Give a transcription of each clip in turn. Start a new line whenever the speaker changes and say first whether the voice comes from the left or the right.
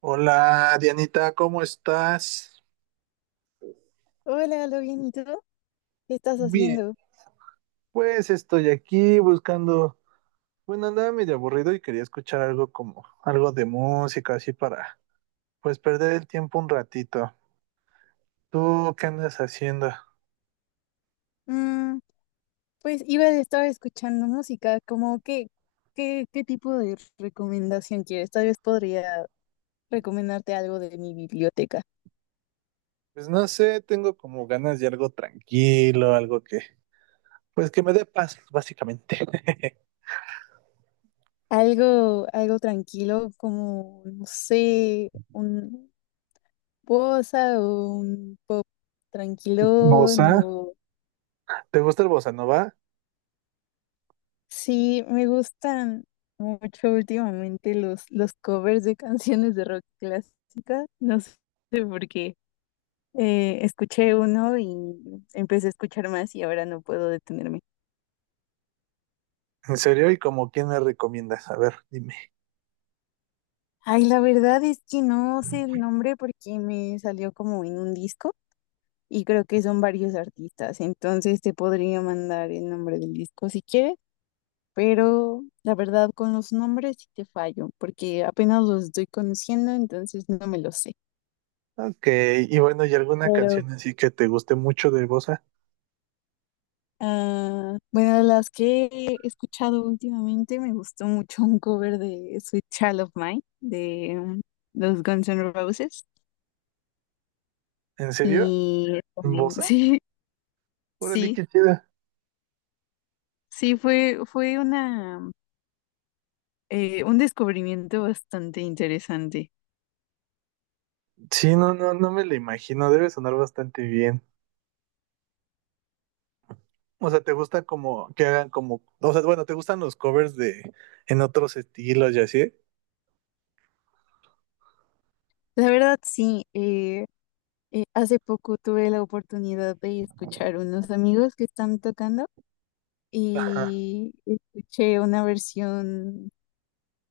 right: Hola Dianita, ¿cómo estás?
left: Hola, ¿lo bien? ¿Y tú? ¿Qué estás haciendo?
right: Pues estoy aquí buscando, bueno, andaba medio aburrido y quería escuchar algo como, algo de música, así para, pues perder el tiempo un ratito. ¿Tú qué andas haciendo?
left: Mm, pues iba a estar escuchando música, como qué, qué tipo de recomendación quieres. Tal vez podría recomendarte algo de mi biblioteca.
right: Pues no sé, tengo como ganas de algo tranquilo, algo que, pues que me dé paz, básicamente.
left: Algo tranquilo, como, no sé, un bossa o un pop tranquilón
right: ¿Bosa?
left: o...
right: ¿Te gusta el bossa nova?
left: Sí, me gustan mucho últimamente los covers de canciones de rock clásica. No sé por qué. Escuché uno y empecé a escuchar más y ahora no puedo detenerme.
right: ¿En serio? ¿Y como quién me recomiendas? A ver, dime.
left: Ay, la verdad es que no sé el nombre porque me salió como en un disco y creo que son varios artistas, entonces te podría mandar el nombre del disco si quieres, pero la verdad con los nombres sí te fallo porque apenas los estoy conociendo, entonces no me los sé.
right: Ok, y bueno, ¿y alguna
left: Pero
right: canción así que te guste mucho de bossa?
left: ah, bueno, de las que he escuchado últimamente me gustó mucho un cover de Sweet Child of Mine de los Guns N' Roses
right: ¿En serio?
left: y
right: ¿Bosa?
left: sí,
right: Órale,
left: sí,
right: qué chida.
left: sí, fue una un descubrimiento bastante interesante.
right: Sí, no, no, no me lo imagino. Debe sonar bastante bien. O sea, ¿te gusta como que hagan como, o sea, bueno, ¿te gustan los covers de en otros estilos y así?
left: La verdad sí, hace poco tuve la oportunidad de escuchar unos amigos que están tocando
right: Ajá,
left: y escuché una versión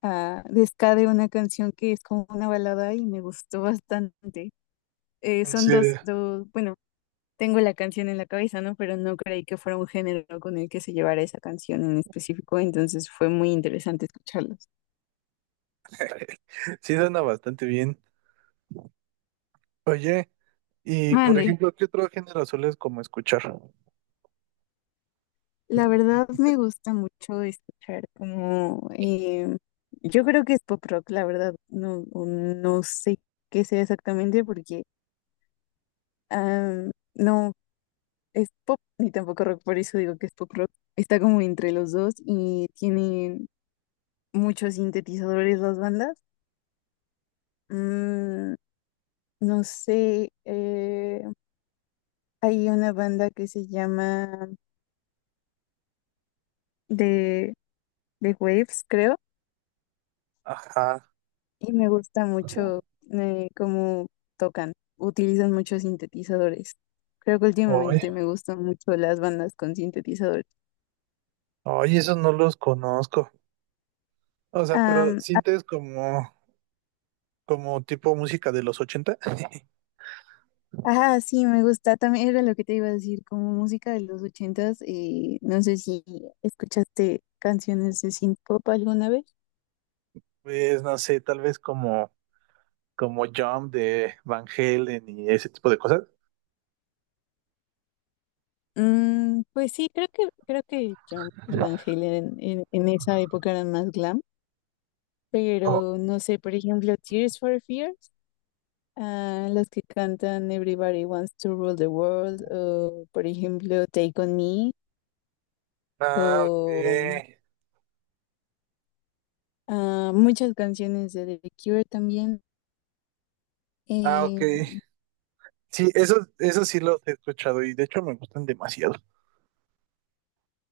left: a Desca de una canción que es como una balada y me gustó bastante.
right: en
left: Son dos,
right: serio.
left: dos, bueno, tengo la canción en la cabeza, ¿no? Pero no creí que fuera un género con el que se llevara esa canción en específico, entonces fue muy interesante escucharlos.
right: Sí, suena bastante bien. Oye, y por
left: Mande,
right: ejemplo, ¿qué otro género sueles como escuchar?
left: la verdad me gusta mucho escuchar como, yo creo que es pop rock, la verdad, no, o no sé qué sea exactamente porque... ah, no, es pop ni tampoco rock, por eso digo que es pop rock. Está como entre los dos y tienen muchos sintetizadores las bandas. Mm, no sé, hay una banda que se llama The, The Waves, creo,
right: Ajá.
left: y me gusta mucho cómo tocan. Utilizan muchos sintetizadores. Creo que
right: Oye,
left: últimamente me gustan mucho las bandas con sintetizadores.
right: oye, esos no los conozco. O sea, pero
left: Am,
right: ¿sientes como, como tipo música de los 80?
left: Ah, sí, me gusta. También era lo que te iba a decir, como música de los ochentas. No sé si escuchaste canciones de synth-pop alguna vez.
right: Pues no sé, tal vez como como Jump de Van Halen y ese tipo de cosas.
left: Mm, pues sí, creo que John y Van Halen en esa época eran más glam,
right: Oh,
left: pero no sé, por ejemplo, Tears for Fears, ah, las que cantan Everybody Wants to Rule the World, o por ejemplo Take on Me,
right: ah,
left: o
right: ok.
left: ah, muchas canciones de The Cure también.
right: Ah, ok.
left: em,
right: Sí, esos, esos sí los he escuchado y de hecho me gustan demasiado.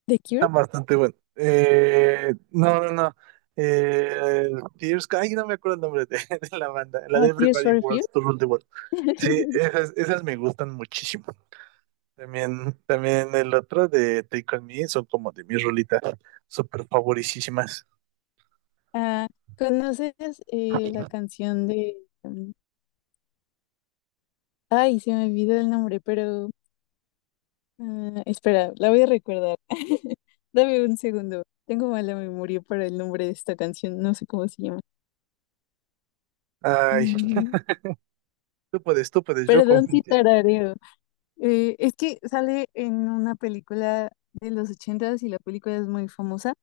left: ¿The Cure?
right: Están bastante buenos. No. Eh, Tears, ay, no me acuerdo el nombre de, de la banda, la de
left: Ah, Tears
right: Everybody
left: for Fears.
right: Wants to Rule the World. Sí, esas, esas me gustan muchísimo. También, también el otro de Take On Me son como de mis rolitas súper favoricísimas.
left: Ah, ¿conoces la canción de... mm, ay, se me olvidó el nombre, pero... ah, espera, la voy a recordar. Dame un segundo. Tengo mala memoria para el nombre de esta canción. No sé cómo se llama.
right: Ay,
left: Mm,
right: tú puedes, yo
left: perdón
right: confío en
left: si
right: ti.
left: tarareo. Es que sale en una película de los ochentas y la película es muy famosa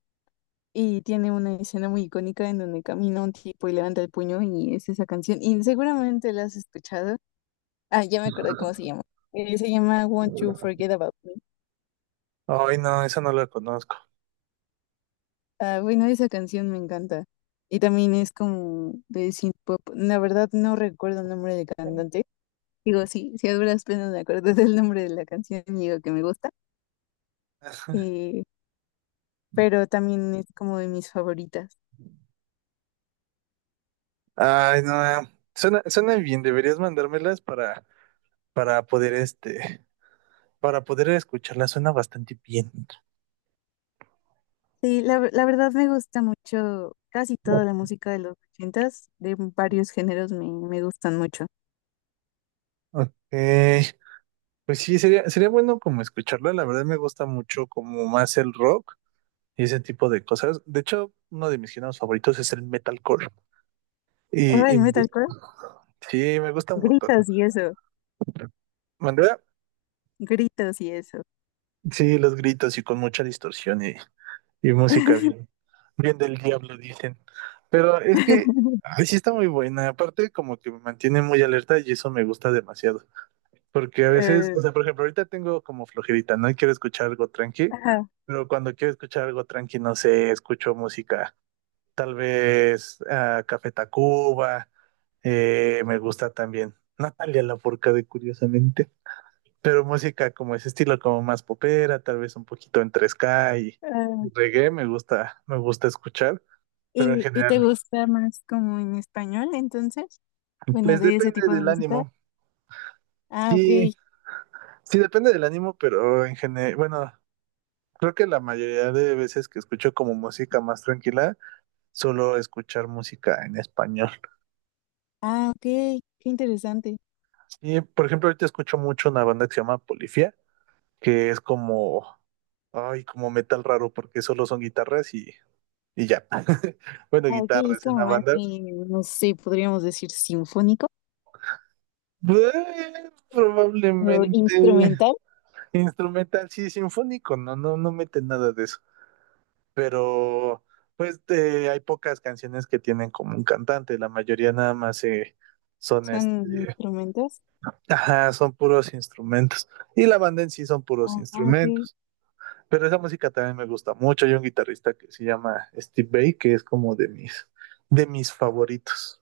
left: y tiene una escena muy icónica en donde camina un tipo y levanta el puño y es esa canción. Y seguramente la has escuchado. Ah, ya me acordé cómo se llama. Se llama Won't You Forget About Me.
right: Ay, no, esa no la conozco.
left: Ah, bueno, esa canción me encanta. Y también es como de synth pop. La verdad no recuerdo el nombre del cantante. Digo, sí, si a duras penas me acuerdo del nombre de la canción y digo que me gusta. Eh, pero también es como de mis favoritas.
right: Ay, no, suena, suena bien, deberías mandármelas para poder este, para poder escucharla, suena bastante bien.
left: Sí, la verdad me gusta mucho casi toda la música de los ochentas, de varios géneros me gustan mucho.
right: Ok, pues sí, sería, sería bueno como escucharla, la verdad me gusta mucho como más el rock y ese tipo de cosas. De hecho, uno de mis géneros favoritos es el metalcore.
left: Oh, el
right: Y
left: metalcore,
right: sí, me gusta un montón.
left: gritos y eso,
right: ¿Mandé?
left: gritos y eso.
right: Sí, los gritos y con mucha distorsión y música bien, bien del diablo, dicen. Pero es que, ay, sí está muy buena. Aparte, como que me mantiene muy alerta y eso me gusta demasiado. Porque a veces,
left: Eh,
right: o sea, por ejemplo, ahorita tengo como flojerita, ¿no? Y quiero escuchar algo tranqui,
left: ajá,
right: pero cuando quiero escuchar algo tranqui, no sé, escucho música. Tal vez Café Tacuba, me gusta también. Natalia Lafourcade, curiosamente pero música como ese estilo, como más popera, tal vez un poquito entre ska y
left: ah,
right: reggae, me gusta escuchar, pero en
left: ¿y, y te
right: general,
left: gusta más como en español, entonces? Bueno,
right: pues
left: de ese
right: depende
left: tipo de
right: del
left: música.
right: ánimo.
left: Ah, ok.
right: Sí, sí depende del ánimo, pero en general, bueno, creo que la mayoría de veces que escucho como música más tranquila, solo escuchar música en español.
left: Ah, ok. Qué interesante.
right: Y por ejemplo, ahorita escucho mucho una banda que se llama Polifia, que es como, ay, como metal raro, porque solo son guitarras y ya. Bueno,
left: Ah, ok. Es
right: guitarras en
left: como
right: la
left: más,
right: banda,
left: no sé, podríamos decir sinfónico o
right: Probablemente
left: instrumental.
right: instrumental, sí, sinfónico, no, no, no mete nada de eso. Pero, pues, hay pocas canciones que tienen como un cantante, la mayoría nada más son
left: Son
right: este,
left: instrumentos.
right: ajá, son puros instrumentos. Y la banda en sí son puros
left: Ah, ok.
right: instrumentos. Pero esa música también me gusta mucho. Hay un guitarrista que se llama Steve Vai, que es como de mis favoritos.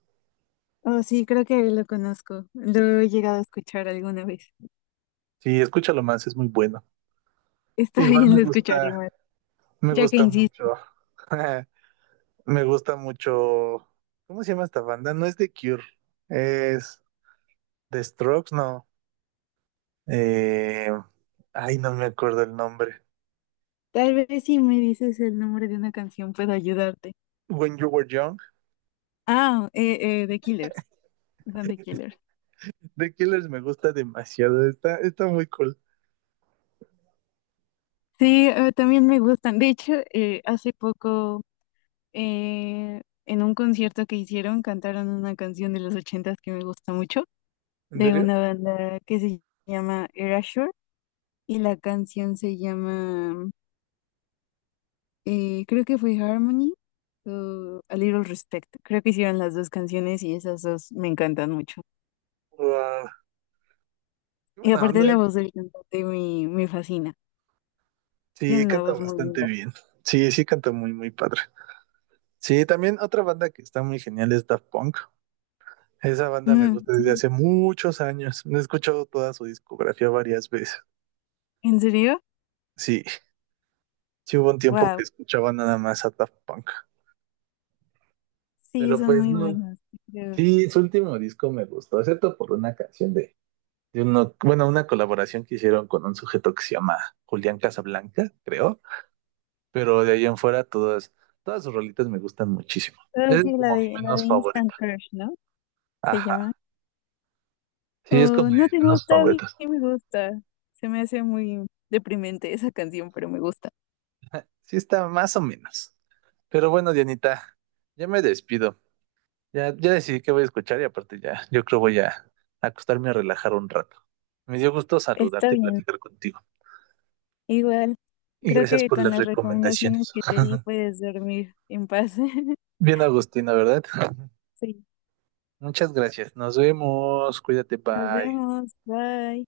left: Oh, sí, creo que lo conozco. Lo he llegado a escuchar alguna vez.
right: Sí, escúchalo más, es muy bueno.
left: Está
right: Igual
left: bien, lo escucharé más,
right: me
left: ya que
right: gusta mucho.
left: insiste.
right: Me gusta mucho. ¿Cómo se llama esta banda? No es The Cure. Es The Strokes, no. Eh, ay, no me acuerdo el nombre.
left: Tal vez si me dices el nombre de una canción puedo ayudarte.
right: When You Were Young.
left: Ah, The Killers. Dante Killer.
right: The Killers me gusta demasiado. Está, está muy cool.
left: Sí, también me gustan. De hecho, hace poco en un concierto que hicieron cantaron una canción de los ochentas que me gusta mucho,
right: ¿En
left: de
right: serio?
left: una banda que se llama Erasure y la canción se llama, creo que fue Harmony o A Little Respect. Creo que hicieron las dos canciones y esas dos me encantan mucho.
right: Wow. Qué
left: Y
right: buena
left: aparte
right: onda.
left: la voz del cantante me fascina.
right: Sí,
left: Tiene una
right: canta
left: voz muy
right: bastante
left: linda.
right: bien. Sí, sí, canta muy, muy padre. Sí, también otra banda que está muy genial es Daft Punk. Esa banda me
left: Mm,
right: gusta desde
left: sí.
right: hace muchos años. He escuchado toda su discografía varias veces.
left: ¿En serio?
right: Sí. Sí hubo un tiempo
left: Wow.
right: que escuchaba nada más a Daft Punk.
left: Sí,
right: Pero
left: son
right: pues
left: muy
right: no.
left: buenos, creo.
right: Sí, su último disco me gustó, excepto por una canción de uno, bueno, una colaboración que hicieron con un sujeto que se llama Julián Casablanca, creo. Pero de ahí en fuera todas, todas sus rolitas me gustan muchísimo.
left: Oh,
right: Es
left: sí,
right: como mi
left: la de
right: menos
left: Instant
right: favorita.
left: Crush, ¿no? Se llama.
right: Ajá. Sí, es
left: Oh,
right: como de
left: no
right: mis
left: te
right: menos
left: gusta, a mí
right: favoritas.
left: sí me gusta. Se me hace muy deprimente esa canción, pero me gusta.
right: Sí está más o menos. Pero bueno, Dianita, ya me despido. Ya, ya decidí que voy a escuchar y aparte ya, yo creo voy a acostarme a relajar un rato. Me dio gusto
left: Está
right: saludarte y
left: bien.
right: platicar contigo.
left: Igual,
right: Y
left: creo
right: gracias
left: que
right: por
left: con
right: las
left: las recomendaciones
right: recomendaciones.
left: que te di puedes dormir en paz.
right: Bien, Agustina, ¿verdad?
left: Sí,
right: Muchas gracias. Nos vemos. Cuídate,
left: nos
right: bye.
left: vemos. Bye.